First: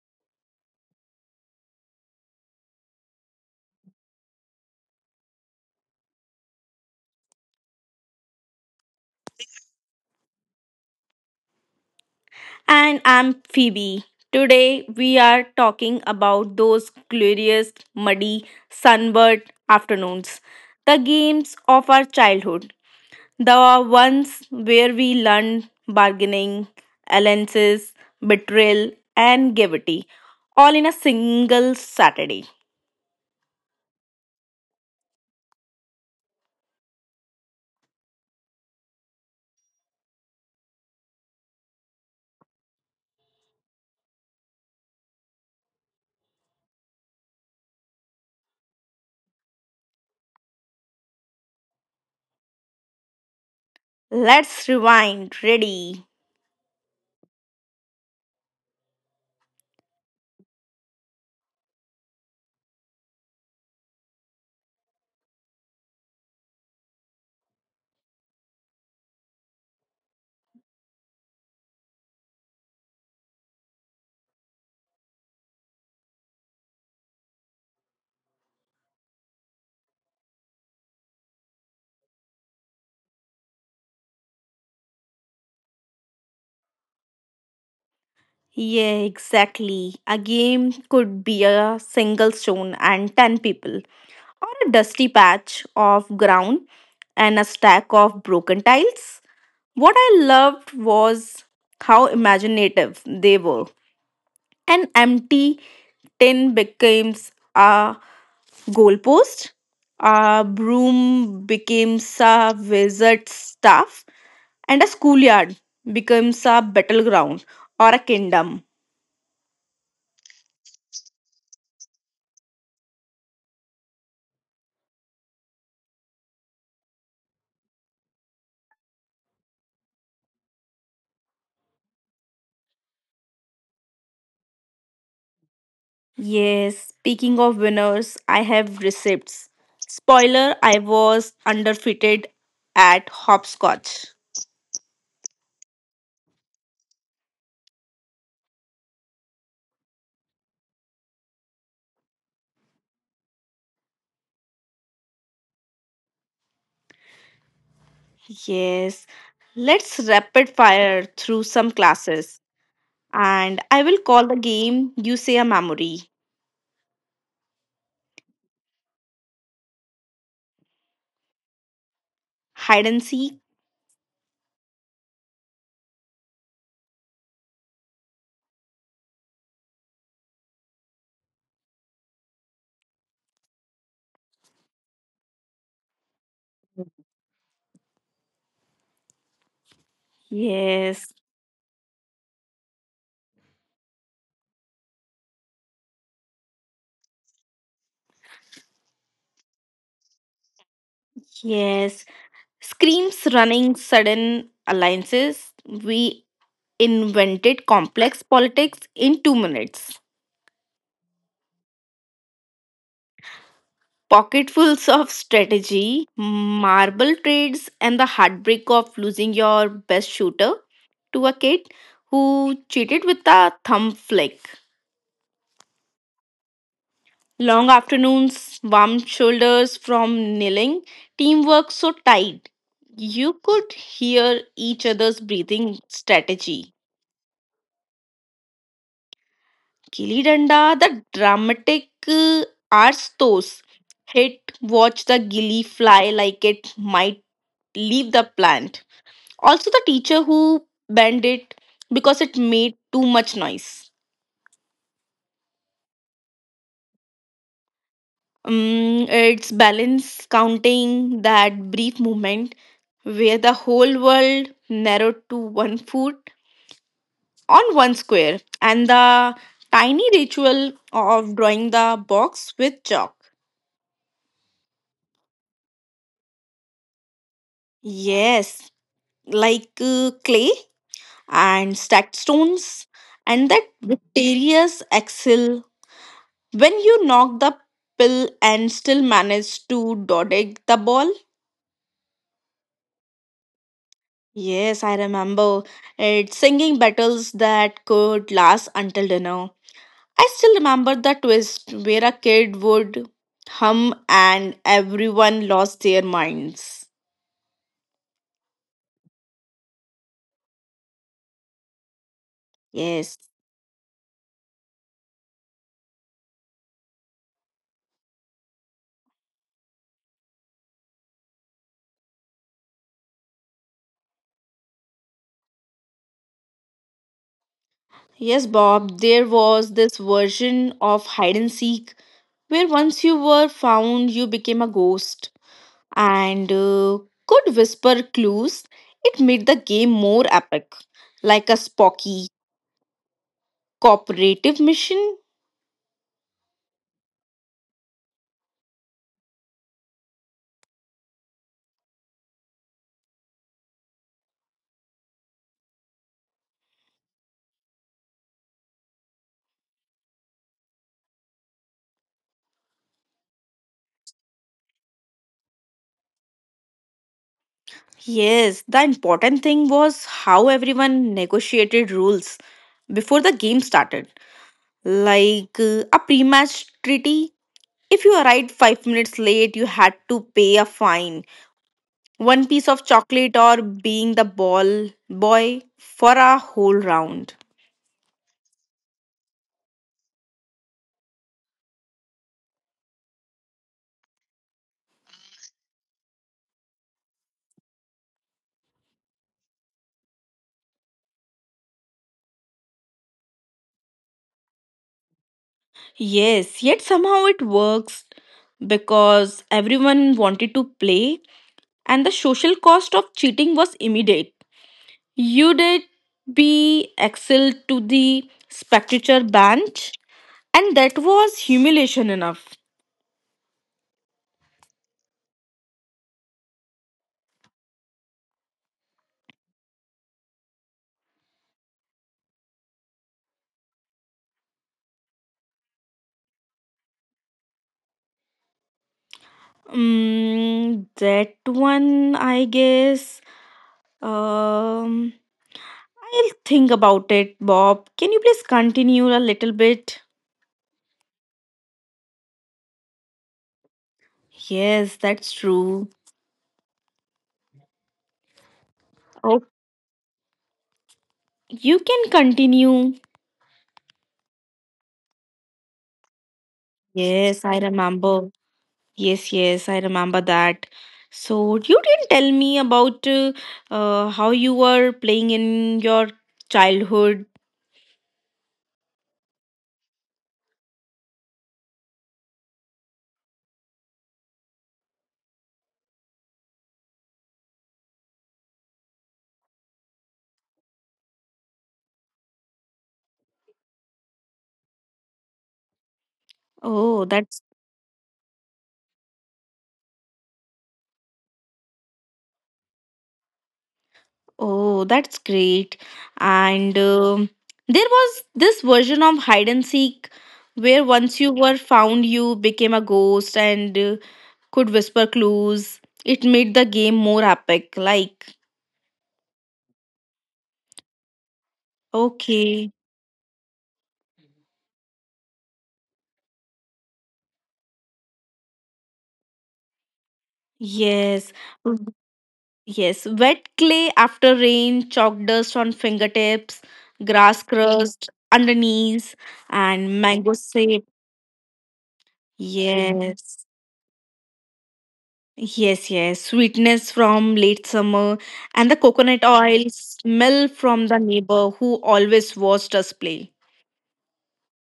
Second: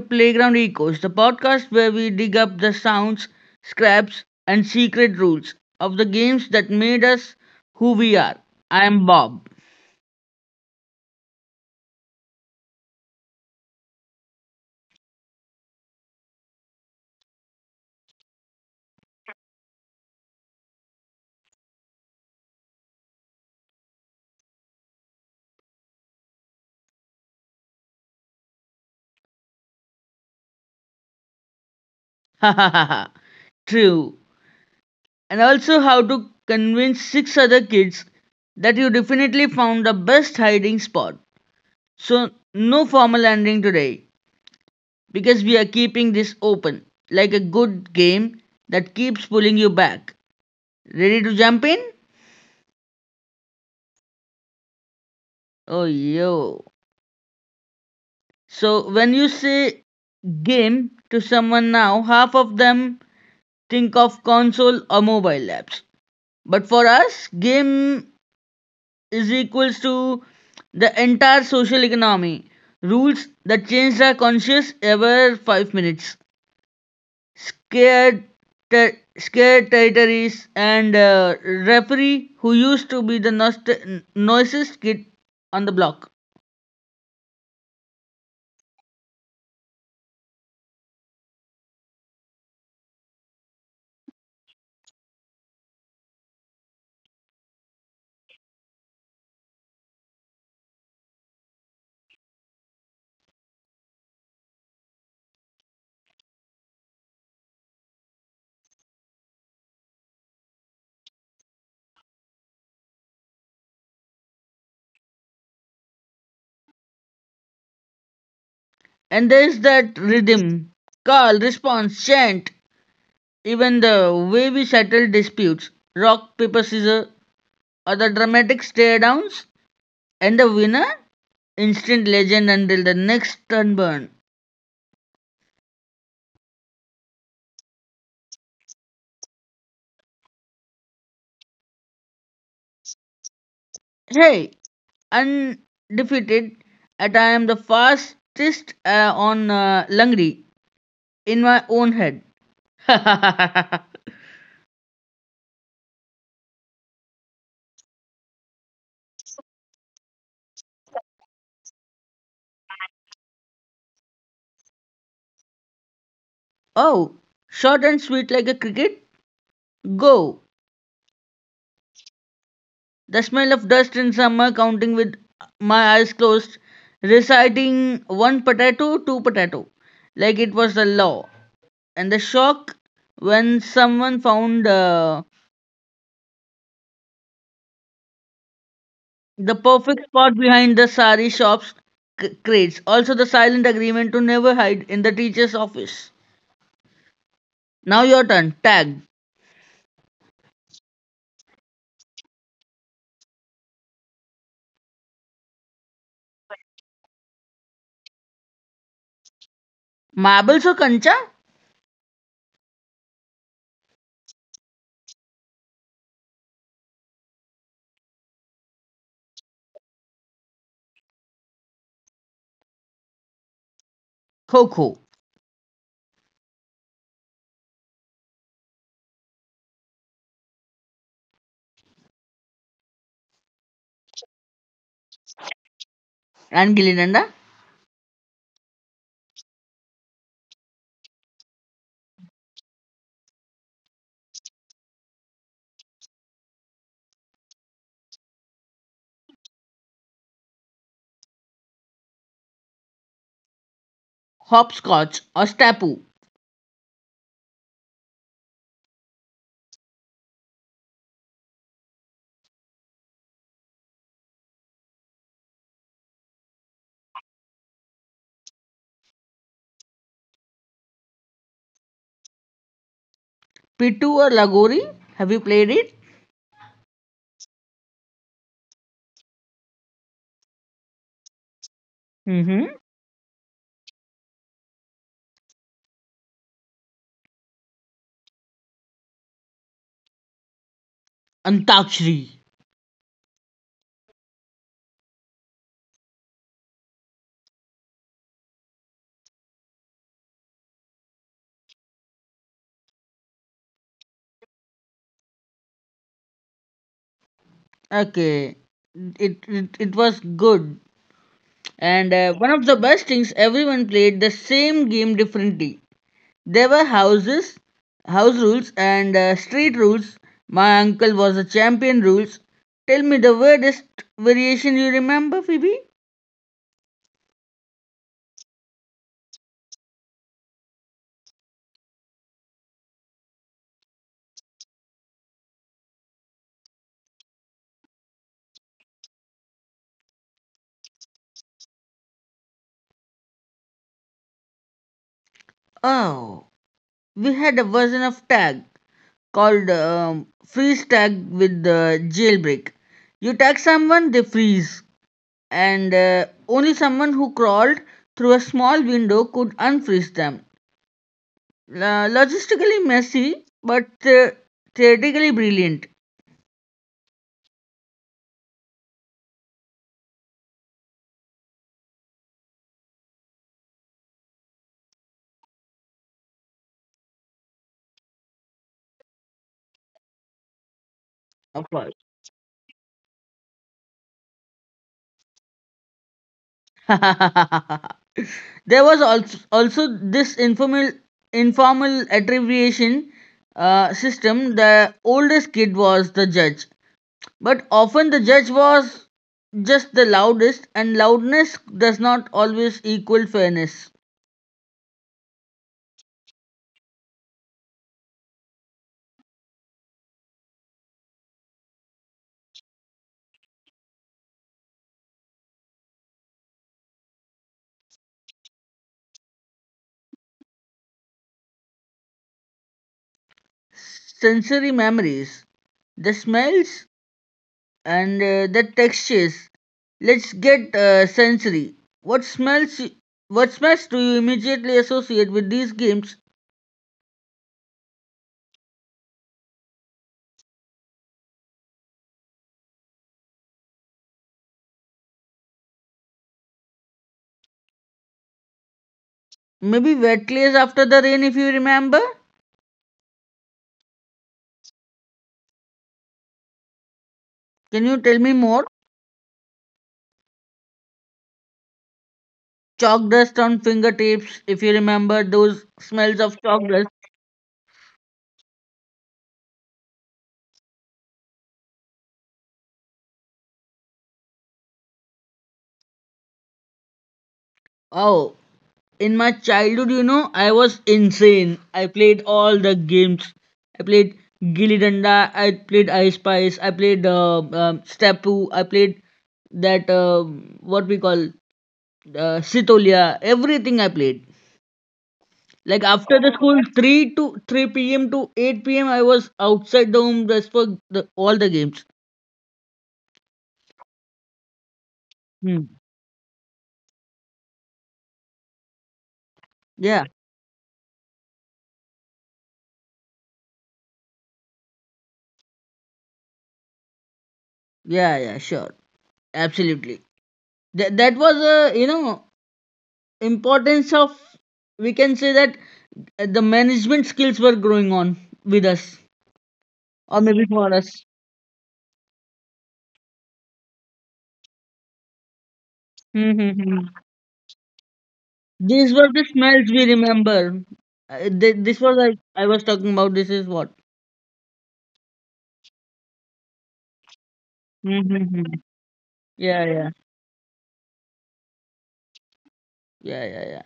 Playground Echoes, the podcast where we dig up the sounds, scraps, and secret rules of the games that made us who we are. I am Bob. And I'm Phoebe. Today we are talking about those glorious, muddy, sunburned afternoons. The games of our childhood. The ones where we learned bargaining, alliances, betrayal, and gaiety, all in a single Saturday. Ha ha ha ha. True. And also how to convince six other kids that you definitely found the best hiding spot. So, no formal ending today because we are keeping this open like a good game that keeps pulling you back. Ready to jump in? Let's rewind. Ready? Oh, yo. So when you say game to someone now, half of them think of console or mobile apps. But for us, game is equals to the entire social economy. Rules that change our conscious every 5 minutes. Scared, scared territories and referee who used to be the noisiest kid on the block. Yeah, exactly. A game could be a single stone and 10 people, or a dusty patch of ground and a stack of broken tiles. What I loved was how imaginative they were. An empty tin becomes a goalpost, a broom becomes a wizard's staff, and a schoolyard becomes a battleground or a kingdom. And there's that rhythm, call, response, chant, even the way we settle disputes, rock, paper, scissors, or the dramatic stare downs, and the winner, instant legend until the next turn burn. Yes, speaking of winners, I have receipts. Spoiler, I was underfitted at hopscotch. Hey, undefeated, and I am the fastest on Langri in my own head. Yes, let's rapid fire through some classes. And I will call the game You Say a Memory. Oh, short and sweet like a cricket, go. Hide and seek. The smell of dust in summer, counting with my eyes closed, reciting one potato, two potato, like it was the law. And the shock when someone found the perfect Yes, spot behind the sari shops crates. Also, the silent agreement to never hide in the teacher's office. Now your turn. Tag. yes. Screams running sudden alliances. We invented complex politics in 2 minutes. Marbles or kancha? Pocketfuls of strategy, marble trades, and the heartbreak of losing your best shooter to a kid who cheated with a thumb flick. Kho-kho. Long afternoons, warm shoulders from kneeling, teamwork so tight. You could hear each other's breathing strategy. And gilli danda? Gilly Danda, the dramatic arstos. Hit, watch the gilly fly like it might leave the plant. Also, the teacher who banned it because it made too much noise. Hopscotch or stapu? It's balance counting that brief moment where the whole world narrowed to 1 foot on one square and the tiny ritual of drawing the box with chalk. Pitu or lagori? Have you played it? Yes, like clay and stacked stones and Mm-hmm. that mysterious axle. When you knock the pill and still manage to dodge the ball? Antakshri. Yes, I remember it. Singing battles that could last until dinner. I still remember the twist where a kid would hum and everyone lost their minds. Okay, it was good, and Yes. One of the best things everyone played the same game differently. There were houses, house rules, and street rules. My uncle was a champion rules. Tell me the weirdest variation you remember, Phoebe? Yes, Bob, there was this version of hide and seek where once you were found, you became a ghost. And could whisper clues, it made the game more epic, like a Spocky cooperative mission. Oh, we had a version of tag called freeze tag with the jailbreak. You tag someone, they freeze. And only someone who crawled through a small window could unfreeze them. Logistically messy, but theoretically brilliant, Yes, the important thing was how everyone negotiated rules before the game started, like a pre match treaty. If you arrived 5 minutes late, you had to pay a fine, one piece of of course. chocolate, or being the ball boy for a whole round. There was also this informal attribution system. The oldest kid was the judge, but often the judge was just the loudest, and loudness does not always equal fairness. Yes, yet somehow it works because everyone wanted to play and the social cost of cheating was immediate. You did be excelled to the spectator bench and that was humiliation enough. Sensory memories. The smells and the textures. Let's get sensory. What smells what smells do you immediately associate with these games? Mm, that one, I guess. Um, I'll think about it, Bob. Can you please continue a little bit? Maybe wet clays after the rain, if you remember. Yes, that's true. Can you tell me Oh, more? you can continue. Chalk dust on fingertips, if you remember those smells of Yes, I chalk dust. remember. Yes, yes, I remember that. So you didn't tell me about how you were playing in your childhood. Oh, in my childhood, you know, I was insane. I played all the games. I played Gilli Danda. I played Ice Spice. I played Stapu. I played that what we call Sitolia. Everything I played. Like Oh, after the that's school, three p.m. to eight p.m. I was outside the home just for all the games. oh, that's great. Hmm. And There was this version of hide and seek where Yeah, once you were found, you became a ghost and could whisper clues. It made the game more epic. Like, yeah, yeah, sure. Absolutely. That was okay, a, you know, importance of, we can say that the management skills were growing on with us, or yes. maybe for us. Yes, wet clay after rain, chalk dust on fingertips, grass Mm-hmm. crust underneath, These and were the mango smells sap. we remember. This was like Yes, I was talking about. This is what. yes, yes. Sweetness from late summer and the coconut Mm-hmm. oil smell Yeah, from yeah, the neighbor who always watched us play. yeah, yeah.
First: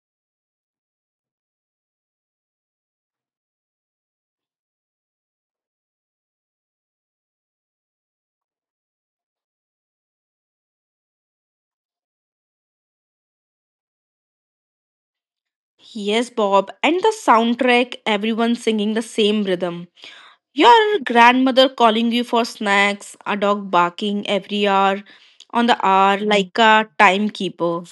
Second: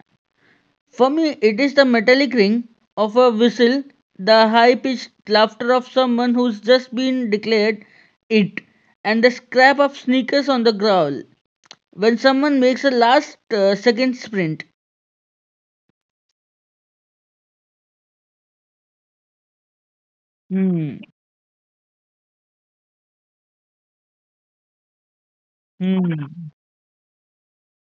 For me, it is the metallic ring of a whistle, the high pitched laughter of someone who's just been declared it, and the scrap of sneakers on the growl when someone makes a last second sprint. Yes, Bob. And the soundtrack, everyone singing the same rhythm. Hmm. Your grandmother calling you for snacks, a dog barking every hour on the hour Hmm. like a timekeeper.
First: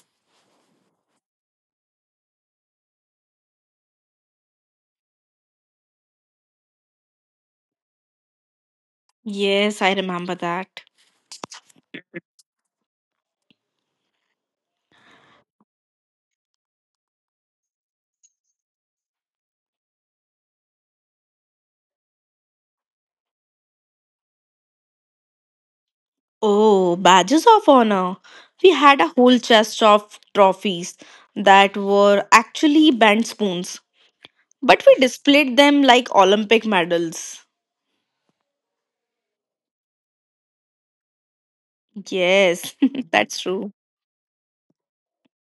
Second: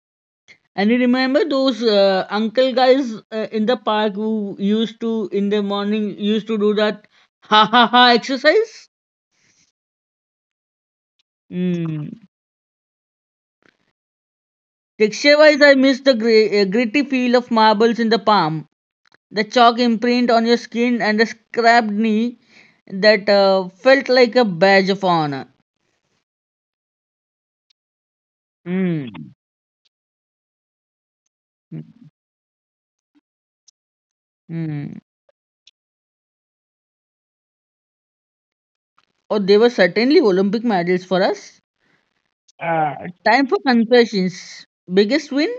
And you remember those uncle guys in the park who used to, in the morning, used to do that ha ha ha exercise? Yes, I remember that. Mm. Texture wise, I miss the gritty feel of marbles in the palm, the chalk imprint on your skin, and the scrapped knee that felt like a badge of honor. Oh, badges of honor. We had a Mm. whole chest of trophies that were actually bent spoons, but we Mm. displayed them like Olympic medals. Oh, they were certainly Olympic medals for us. Yes, Uh, that's time for true. confessions. Biggest win?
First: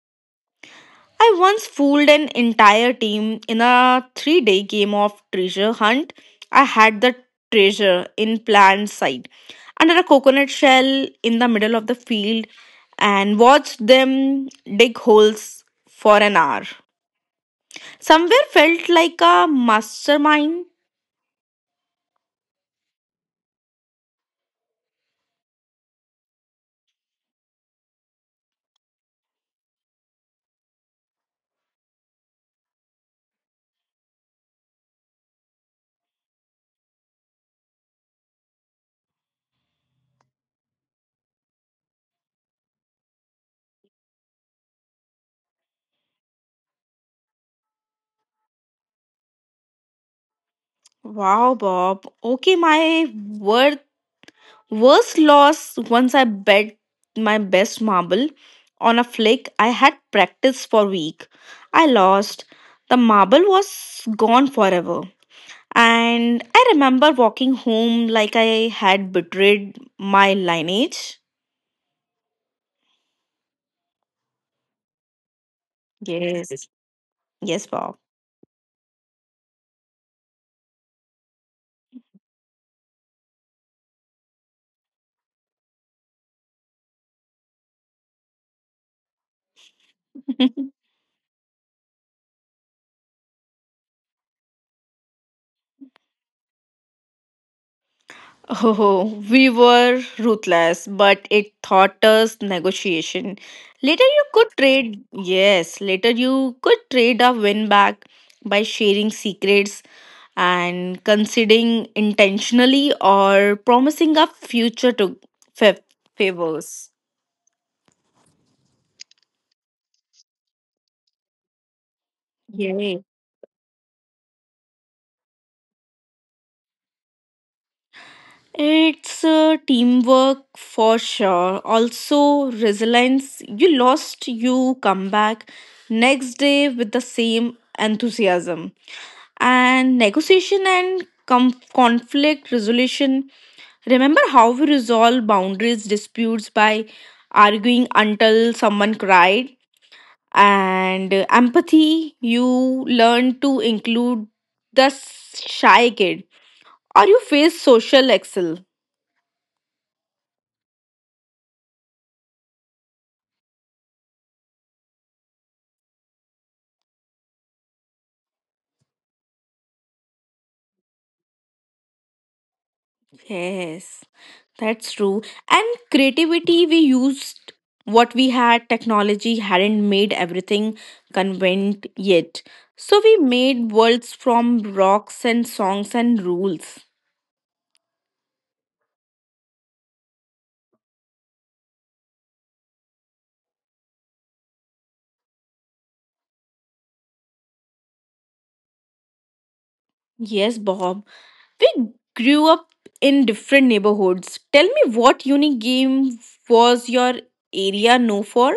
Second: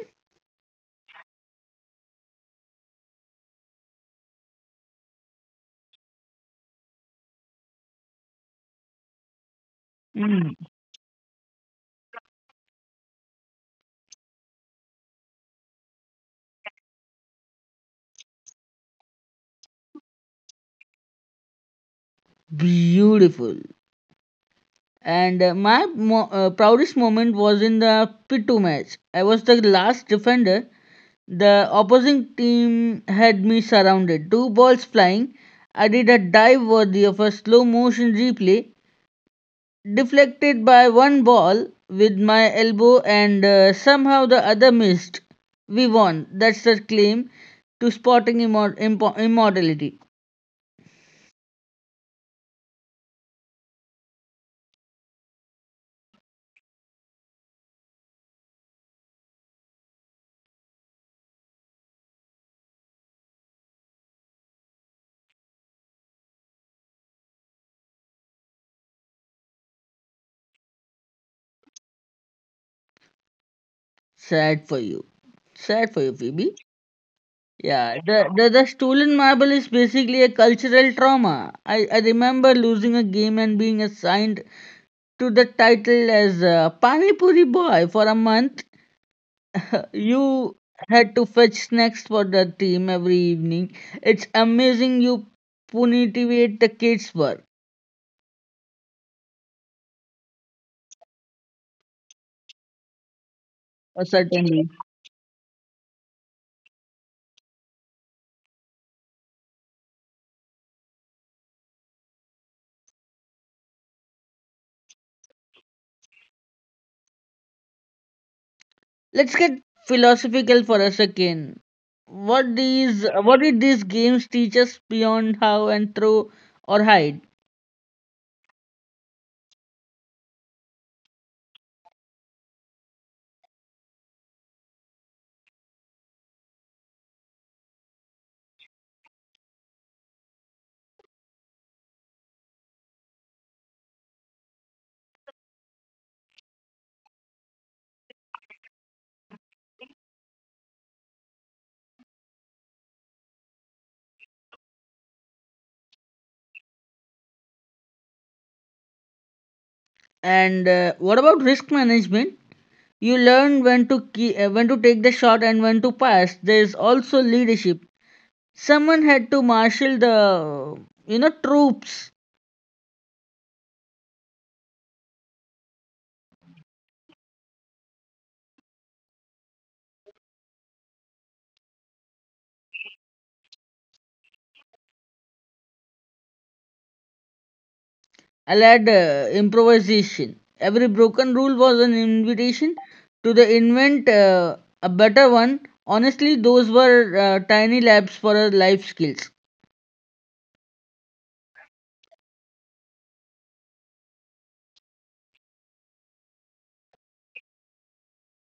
I once fooled an entire team in a 3 day game of treasure hunt. I had the treasure in plain sight under a coconut Mm. shell in the middle of the field and watched them dig holes for an hour. Somewhere felt like a mastermind. Beautiful. And my proudest moment was in the pit 2 match. I was the last defender. The opposing team had me surrounded. Two balls flying. I did a dive worthy of a slow motion replay, deflected by one ball with my elbow, and somehow the other missed. We won. That's the claim to sporting immortality. Wow, Bob. Okay, my worth Worst loss once I bet my best marble on a flick I had practiced for week. I lost. The marble was gone forever. And I remember walking home like I had betrayed my lineage. Sad for you. Sad for you, Phoebe. Yes. Yes, Bob. Yeah, the stolen marble is basically a cultural trauma. I remember losing a game and being assigned to the title as Pani Puri Boy for a month. You had to fetch snacks for the team every evening. It's amazing you punitivate the kids for Oh, we were ruthless, but it taught us negotiation. Later, you could certainly. trade, Yes, later you could trade a win back by sharing secrets and conceding intentionally or promising a future to fa- favors. Let's get philosophical for a second. What Yay. these what did these games teach us beyond how and throw or hide? It's teamwork for sure. Also, resilience. You lost, you come back next day with the same enthusiasm. And negotiation and conflict resolution, remember how we resolve boundaries disputes by arguing until someone cried, and empathy, you learn to include the shy kid or you face social excel. And what about risk management? You learn when to when to take the shot and when to pass. There is also leadership. Someone had to marshal the, you know, troops. Yes, that's true. And creativity, we used what we had, technology hadn't made everything convenient yet. So we made worlds from rocks and songs and rules. Allowed improvisation. Every broken rule was an invitation to the invent a better one. Honestly, those were tiny labs for our life skills. Yes, Bob. We grew up in different neighborhoods. Tell me what unique game was your area known for?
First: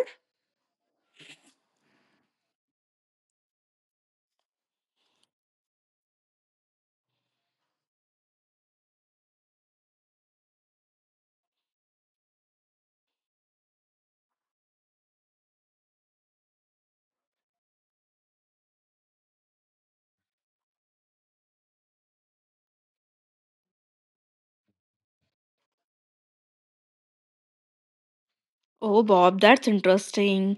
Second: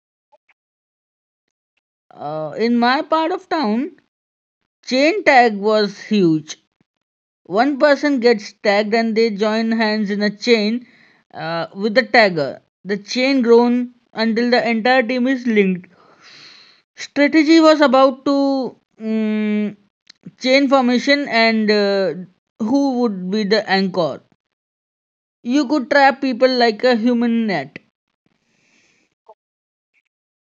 In my part of town, chain tag was huge. One person gets tagged and they join hands in a chain with the tagger. The chain grown until the entire team is linked. Strategy was about to chain formation and who would be the anchor. You could trap people like a human net. Oh, Bob, that's interesting.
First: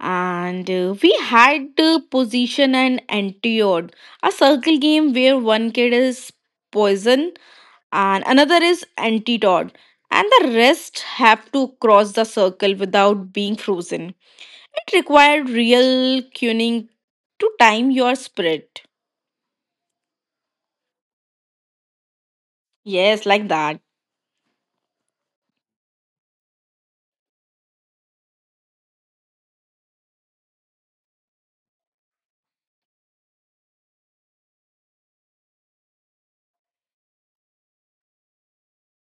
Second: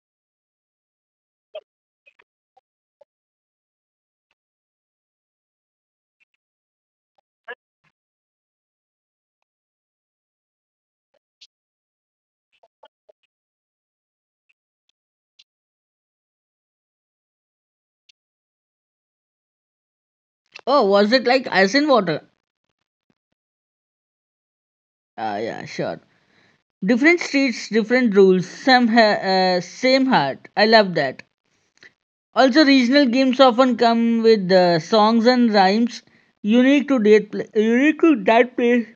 And we had position and entered a circle game where one kid is poison and another is antidote and the rest have to cross the circle without being frozen. It required real tuning to time your spirit. Oh, was it like ice and water? Yes, like that. Ah, yeah, sure. Different streets, different rules. Some same heart. I love that. Also, regional games often come with songs and rhymes unique to that pla unique to that place.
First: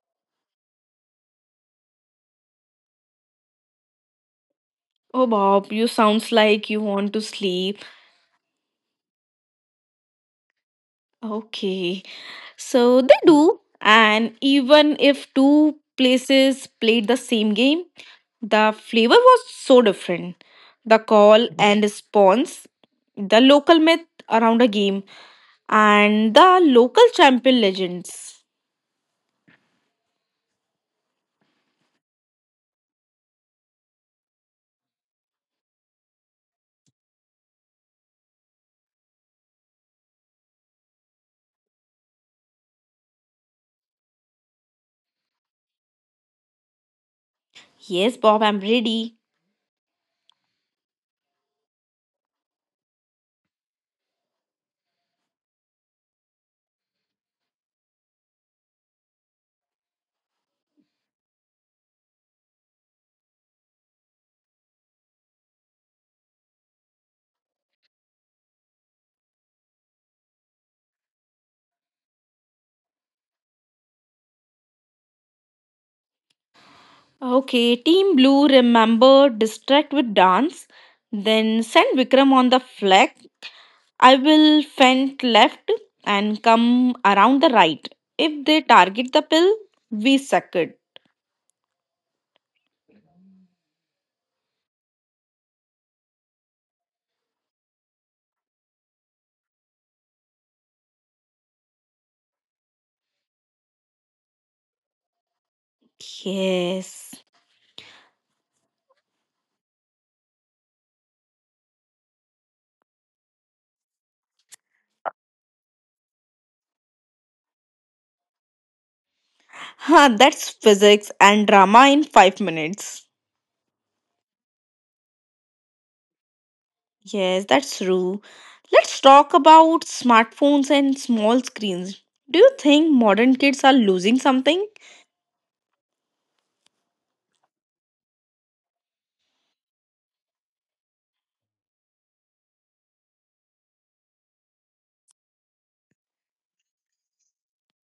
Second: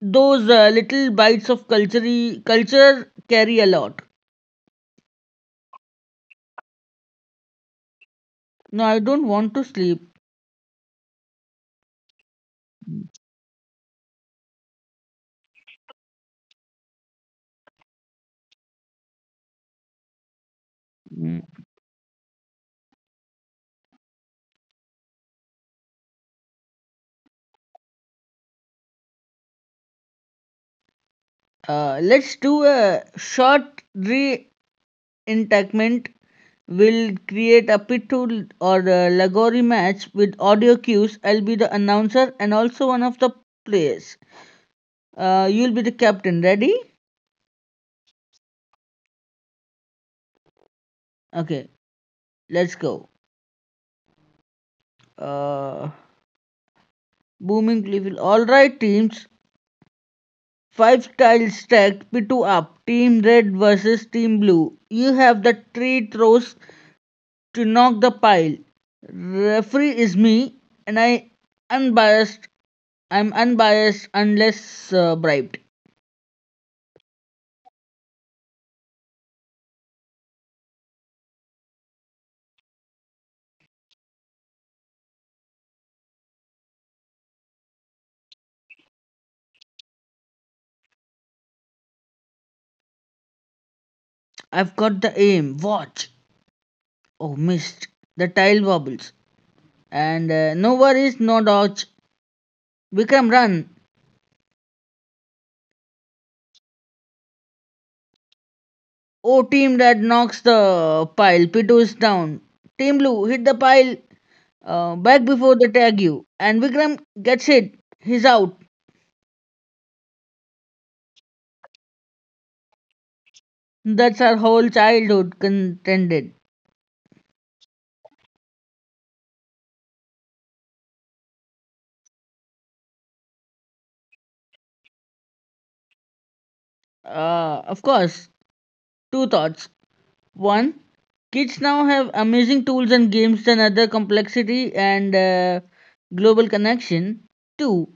Those little bites of culture carry a lot. Oh, Bob, you sounds like you want to sleep. No, I don't want to sleep. Okay. So they do, and even if two places played the same game, the flavor was so different. The call Mm. and response, the local myth around a game, and the local champion legends. Let's do a short re-enactment. We'll create a pitul or a lagori match with audio cues. I'll be the announcer and also one of the players. You'll be the captain. Ready? Yes, Bob, I'm ready. Okay, let's go. Uh, Booming level. All right, teams. Five style stacked P2 up. Team red versus team blue. You have the three throws to knock the pile. Referee is me, and I unbiased. I'm unbiased unless bribed. Okay, Team Blue, remember distract with dance, then send Vikram on the flag. I will fend left and come around the right. If they target the pill, we suck it. I've got the aim. Watch. Oh, missed. The tile wobbles. And no worries, no dodge. Vikram, run. Yes. Oh, team red knocks the pile. P2 is down. Team blue, hit the pile back before the tag you. And Vikram gets it. He's out. Huh, that's physics and drama in 5 minutes. That's our whole childhood contended. Yes, that's true. Let's talk about smartphones and small screens. Do you think modern kids are losing something? Of course, two thoughts. One, kids now have amazing tools and games and other complexity and global connection. Two,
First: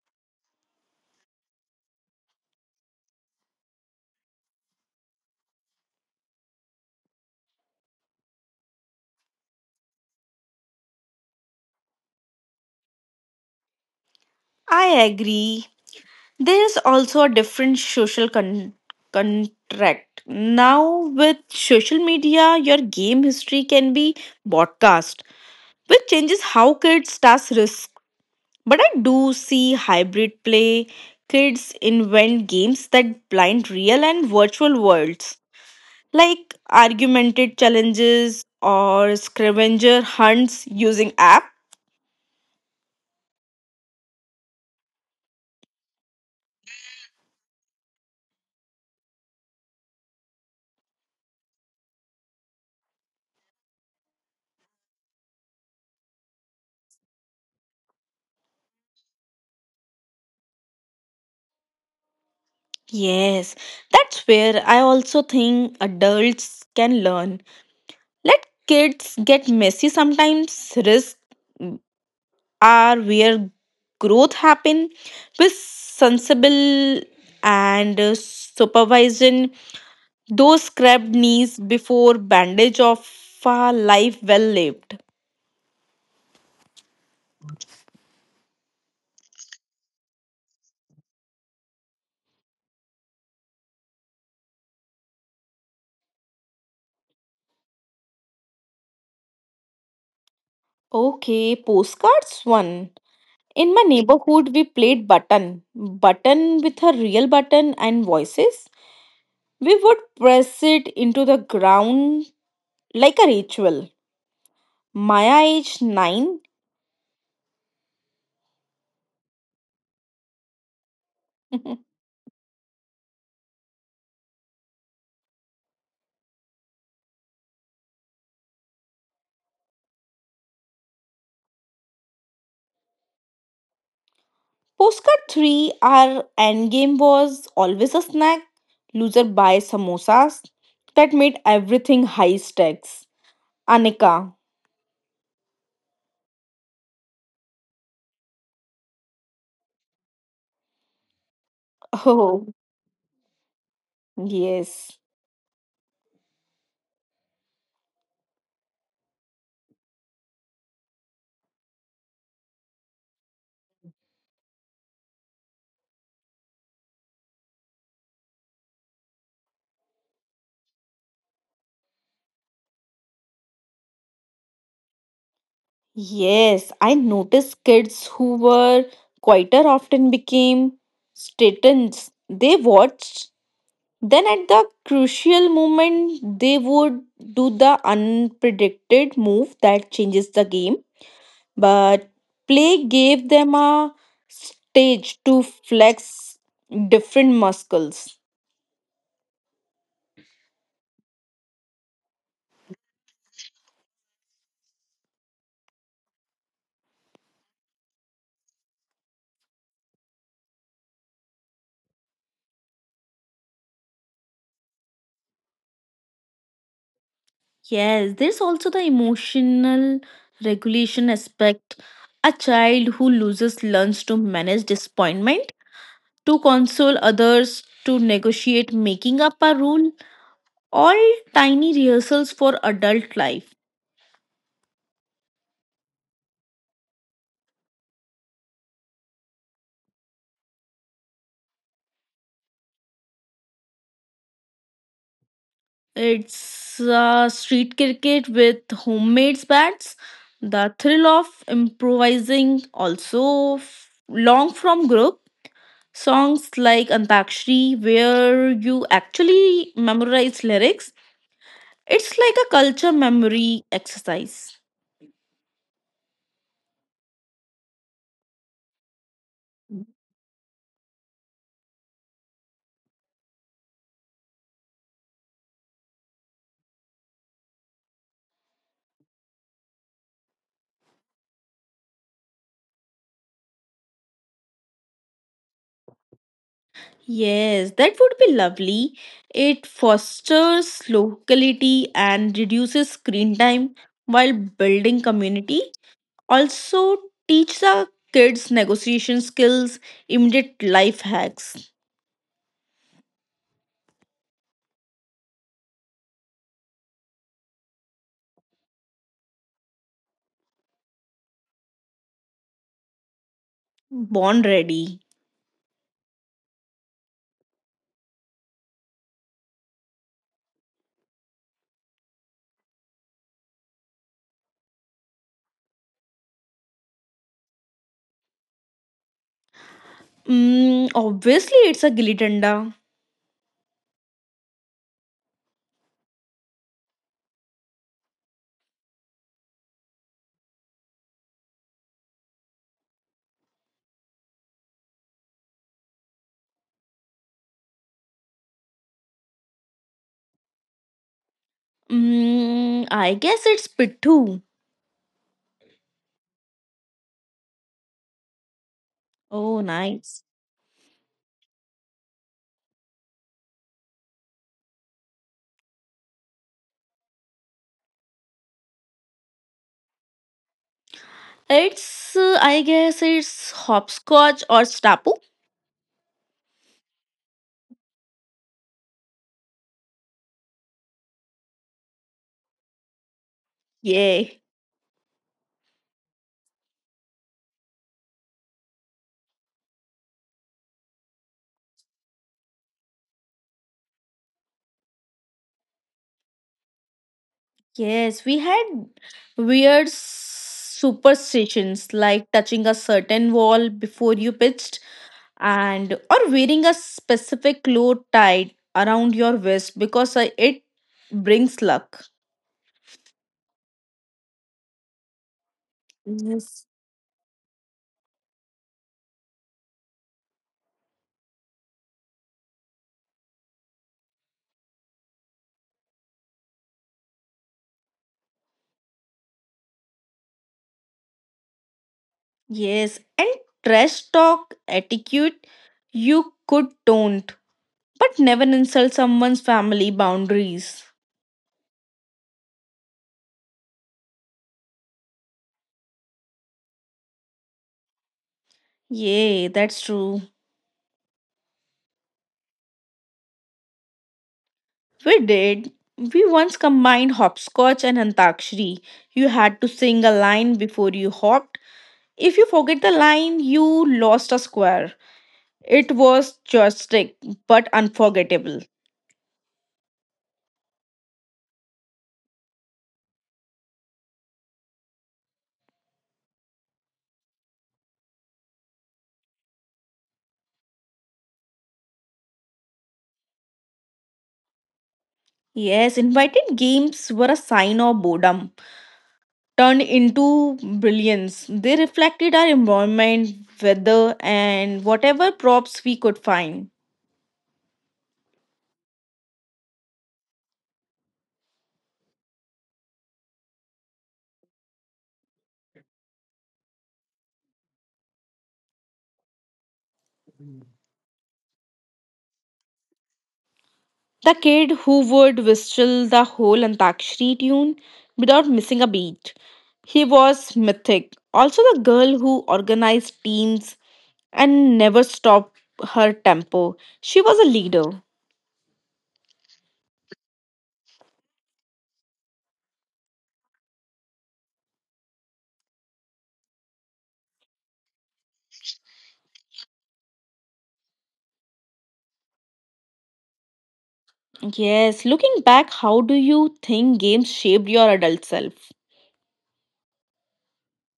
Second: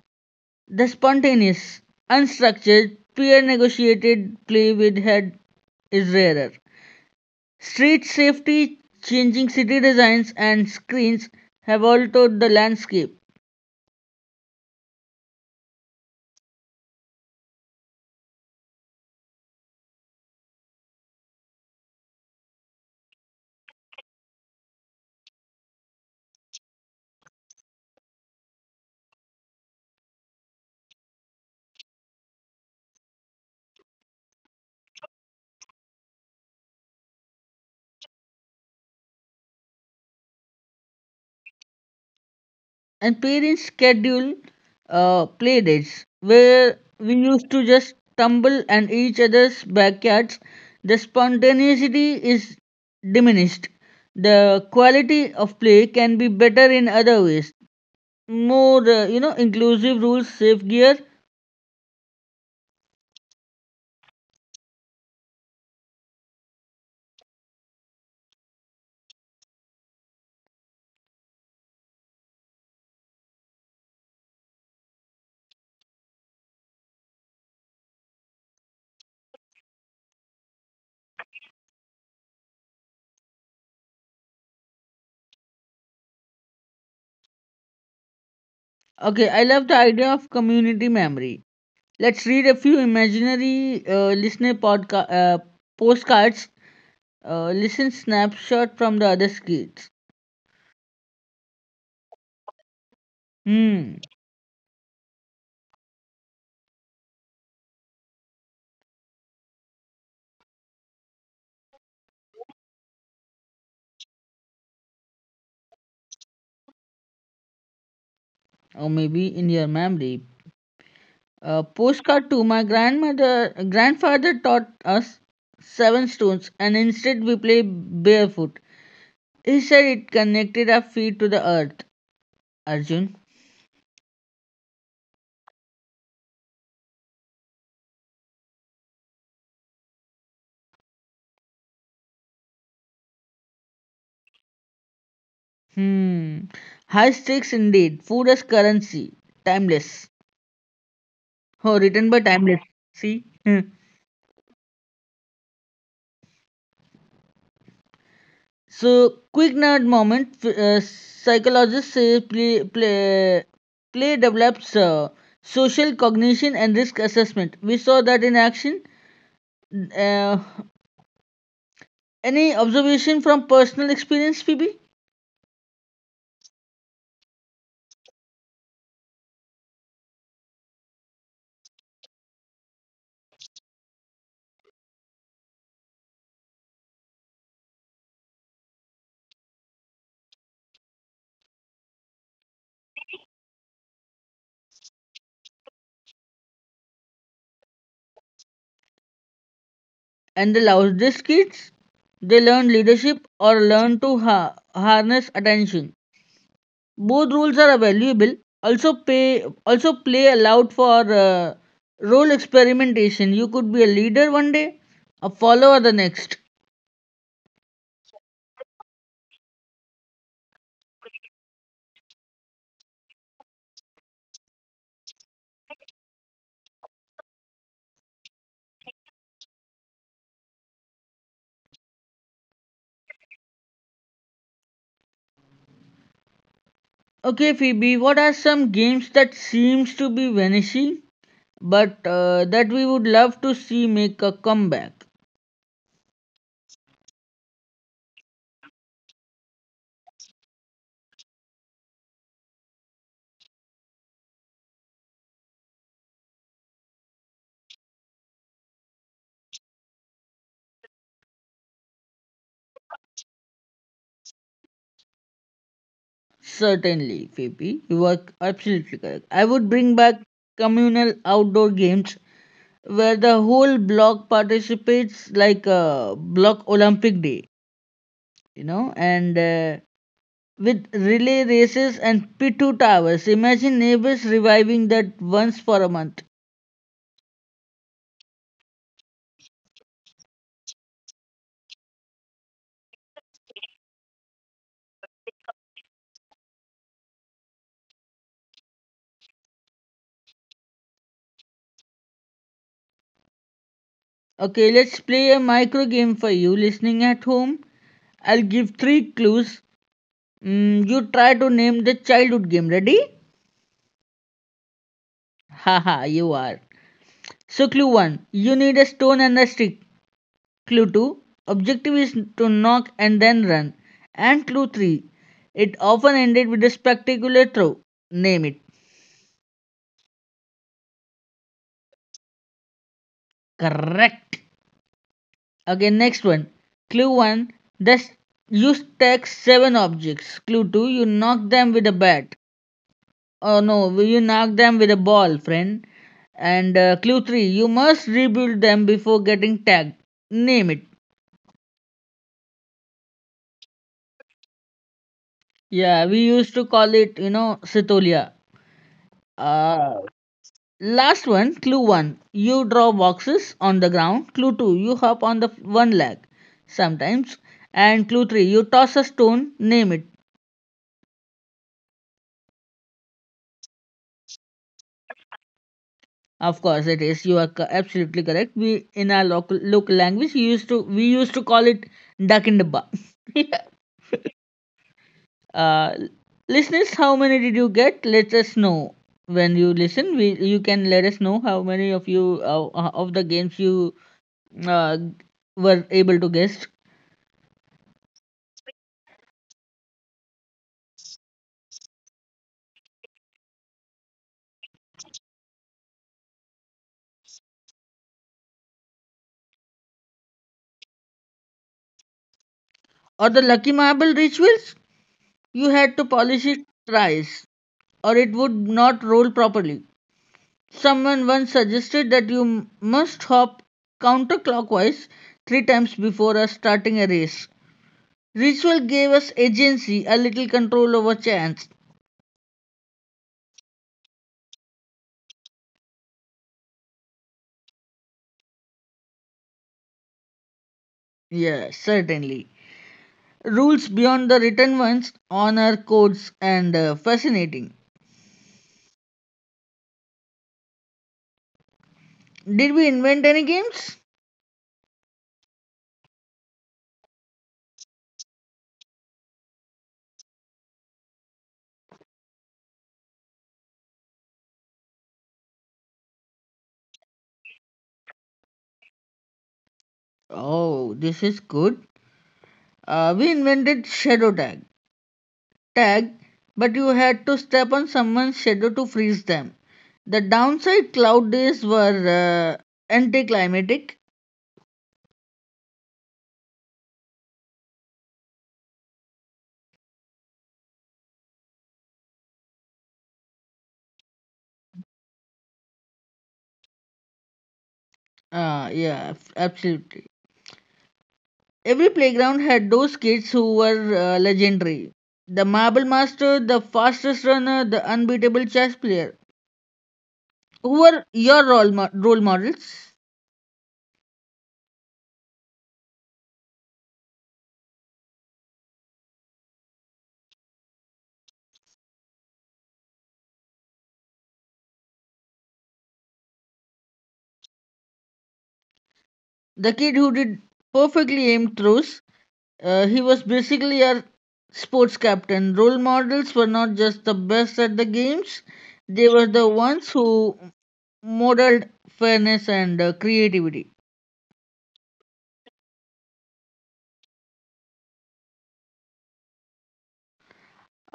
the spontaneous, unstructured, peer negotiated play with head is rarer. Street safety, changing city designs, and screens have altered the landscape. I agree. There is also a different social contract. Now, with social media, your game history can be broadcast, which changes how kids task risk. But I do see hybrid play. Kids invent games that blind real and virtual worlds, like argumented challenges or scavenger hunts using app. And parents schedule play dates where we used to just tumble and each other's backyards. The spontaneity is diminished. The quality of play can be better in other ways, more you know, inclusive rules, safe gear. Yes, that's where I also think adults can learn. Let kids get messy sometimes. Risks are where growth happen. With sensible and supervision, those scrapped knees before bandage of a life well lived. Okay, I love the idea of community memory. Let's read a few imaginary postcards, listen snapshot from the other kids. Okay, postcards one. In my Hmm. neighborhood, we played button. Button with a real button and voices. We would press it into the ground like a ritual. Maya, age 9, Or maybe in your memory. A postcard to my grandmother, grandfather taught us seven stones, and instead we play barefoot. He said it connected our feet to the earth. Arjun, Postcard 3, our end game was always a snack. Loser buys samosas. That made everything high stakes. Anika. hmm, high stakes indeed. Food as currency, timeless. Oh, written by Oh, timeless. See. Hmm. yes. So, quick nerd moment. Psychologists say play develops social cognition and risk assessment. We saw that in action. N- Uh, any observation from personal experience, Phoebe? Yes, I noticed kids who were quieter often became statins. They watched. Then at the crucial moment, they would do the unpredicted move that changes the game. But play gave them a stage to flex different muscles. And the loudest kids, they learn leadership or learn to harness attention. Both roles are valuable. Also, pay also play allowed for role experimentation. You could be a leader one day, a follower the next. Yes, there's also the emotional regulation aspect. A child who loses lunch to manage disappointment, to console others, to negotiate making up a rule, all tiny rehearsals for adult life. Okay, Phoebe, what are some games that seems to be vanishing, but that we would love to see make a comeback? It's street cricket with homemade bats. The thrill of improvising also long from group songs like Antakshri where you actually memorize lyrics. It's like a culture memory exercise. Certainly, Phoebe, you are absolutely correct. I would bring back communal outdoor games where the whole block participates, like block Olympic Day, you know, and with relay races and pitu towers. Imagine neighbors reviving that once for a month. Yes, that would be lovely. It fosters locality and reduces screen time while building community. Also, teach the kids negotiation skills, immediate life hacks, Okay, let's play a micro game for you listening at home. I'll give three clues. Mm, you try to name the childhood game. Ready? born ready. Haha, you are. So clue 1, you need a stone and a stick. Clue 2, objective is to knock and then run. And clue 3, it often ended with a spectacular throw. Name it. Mm, obviously, it's a gilly danda. Correct. Okay, next one. Clue 1, this you stack 7 objects. Clue 2, you knock them with a bat. Oh no, you knock them with a ball, friend. And clue 3, you must rebuild them before getting tagged. Name it. Mm, I guess it's pittu. Yeah, we used to call it, you know, Sitolia. Oh, Uh, nice. last one, clue one. You draw boxes on the ground. Clue two, you hop on the one leg sometimes. And clue three, you toss a stone, name it. It's, I guess it's hopscotch or stapu. Of course, it is. You are absolutely correct. We in our local language, we used to call it duck in the bar. Yay. uh, listeners, how many did you get? Let us know when you listen. We you can let us know how many of you of the games you uh, were able to guess. Yes, we had weird superstitions like touching a certain wall before you pitched and or wearing a specific cloth tied around your waist because it brings luck. Or the lucky marble rituals, you had to polish it Yes. thrice or it would not roll properly. Someone once suggested that you must hop counterclockwise three times before starting a race. Ritual gave us agency, a little control over chance. Yes, and trash talk etiquette you could don't, but never insult someone's family boundaries. Yes, certainly. Rules beyond the written ones, honor codes, and fascinating. Yay, that's true. Did we invent any games? We did. We once combined hopscotch and antakshari. You had to sing a line before you hopped. If you forget the line, you lost a square. It was joystick, but unforgettable. Oh, this is good. We invented shadow tag. Tag, but you had to step on someone's shadow to freeze them. The downside cloud days were anticlimactic. Yes, invited games were a sign of boredom turned into brilliance. They reflected our environment, weather, and whatever props we could find. Absolutely. Every playground had those kids who were legendary. The marble master, the fastest runner, the unbeatable chess player. Who were your role models? The kid who would whistle the whole Antakshri tune without missing a beat. He was mythic. Also, the girl who organized teams and never stopped her tempo. She was a leader. The kid who did perfectly aimed throws. He was basically a sports captain. Role models were not just the best at the games, they were the ones who modeled fairness and creativity. Yes, looking back, how do you think games shaped your adult self?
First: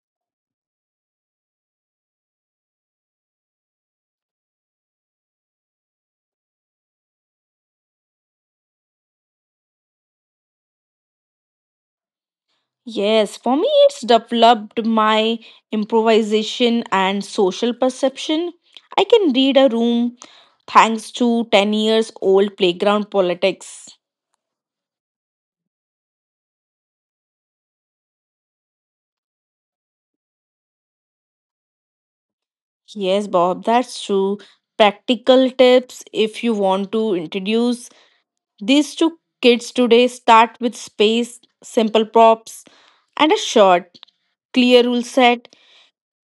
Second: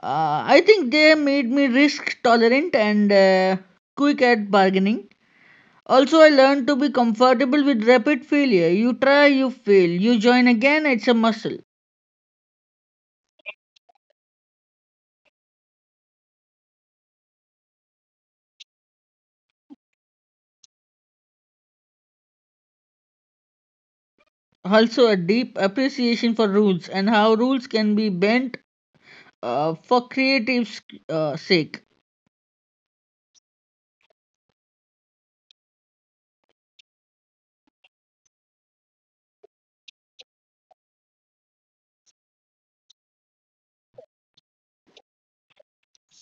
I think they made me risk tolerant and quick at bargaining. Also, I learned to be comfortable with rapid failure. You try, you fail, you join again, it's a muscle. Yes, for me, it's developed my improvisation and social perception. I can read a room thanks to 10 years old playground politics. Also, a deep appreciation for rules and how rules can be bent for creative sake. Yes, Bob, that's true. Practical tips if you want to introduce these to kids today start with space, simple props, and a short, clear rule set.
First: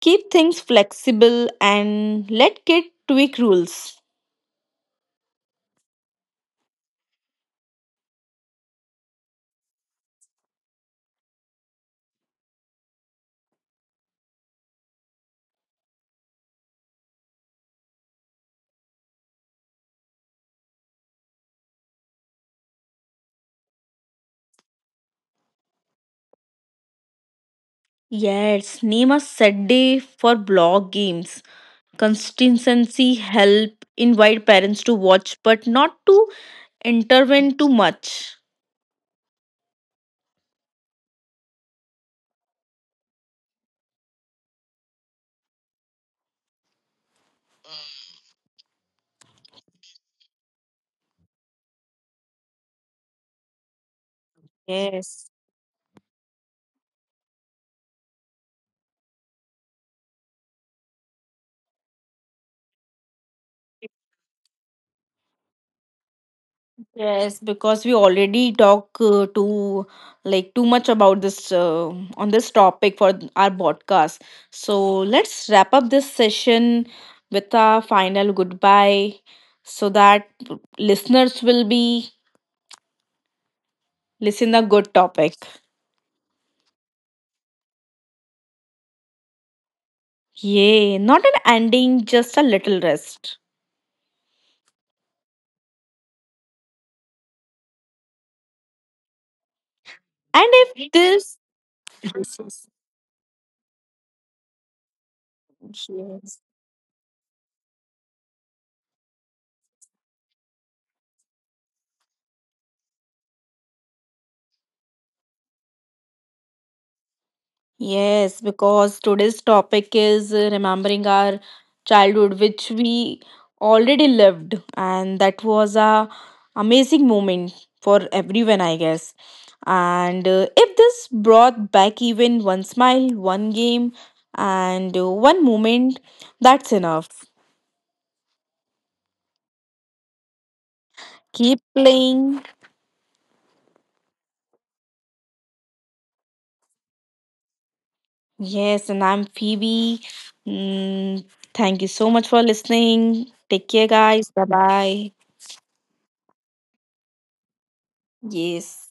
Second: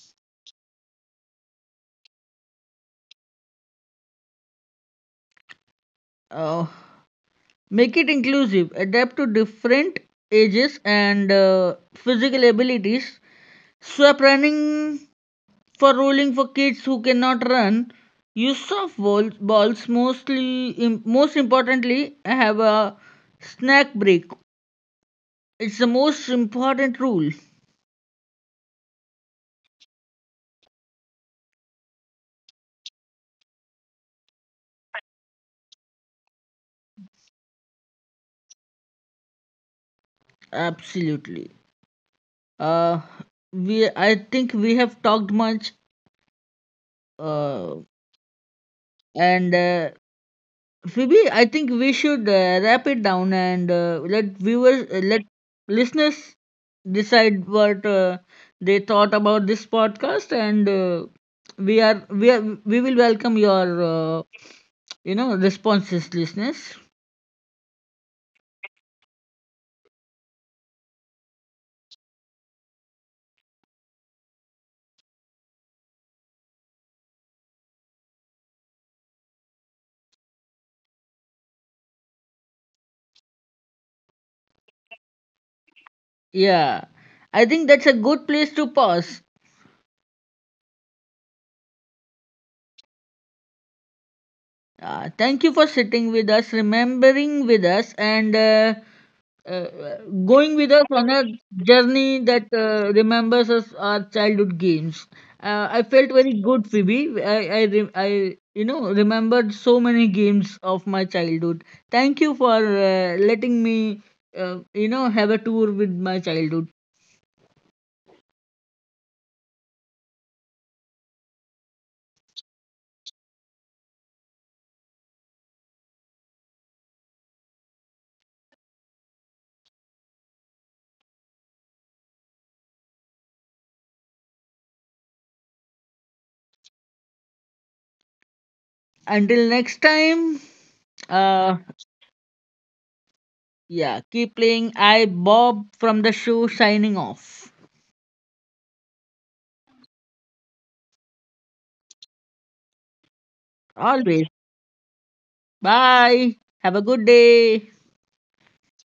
Keep things flexible and let kids tweak rules. Uh, Make it inclusive, adapt to different ages and physical abilities. Swap running for rolling for kids who cannot run. Use soft balls, balls mostly. Most importantly, have a snack break. It's the most important rule. Yes, name a set day for block games. Consistency help invite parents to watch but not to intervene too much. Absolutely. Uh, we I think we have talked much, uh, and Phoebe, I think we should wrap it down and let viewers, let Yes. listeners decide what they thought about this podcast. And we will welcome your, uh, you know, responses, listeners. Yes, because we already talk too too much about this on this topic for our podcast. So let's wrap up this session with a final goodbye so that listeners will be listen a good topic. Yeah, I think that's a good place to pause. Yay, not an ending, just a little rest. Thank you for sitting with us, remembering with us, and uh, And going with us if on a this journey that remembers us our childhood games. I felt yes. very good, Phoebe. I, you know, remembered so many games of my childhood. Thank you for letting me, you know, have a tour with my childhood. Yes, because today's topic is remembering our childhood, which we already lived, and that was a amazing moment for everyone, I guess. And if this brought back even one smile, one game, and one moment, that's enough. Until next time, uh, Keep playing. yeah, keep playing. I, Bob from the show, signing off. Yes, and I'm Phoebe. Mm, thank you so much for listening. Take care, Always. guys. Bye bye. Bye. Have a good day. Yes.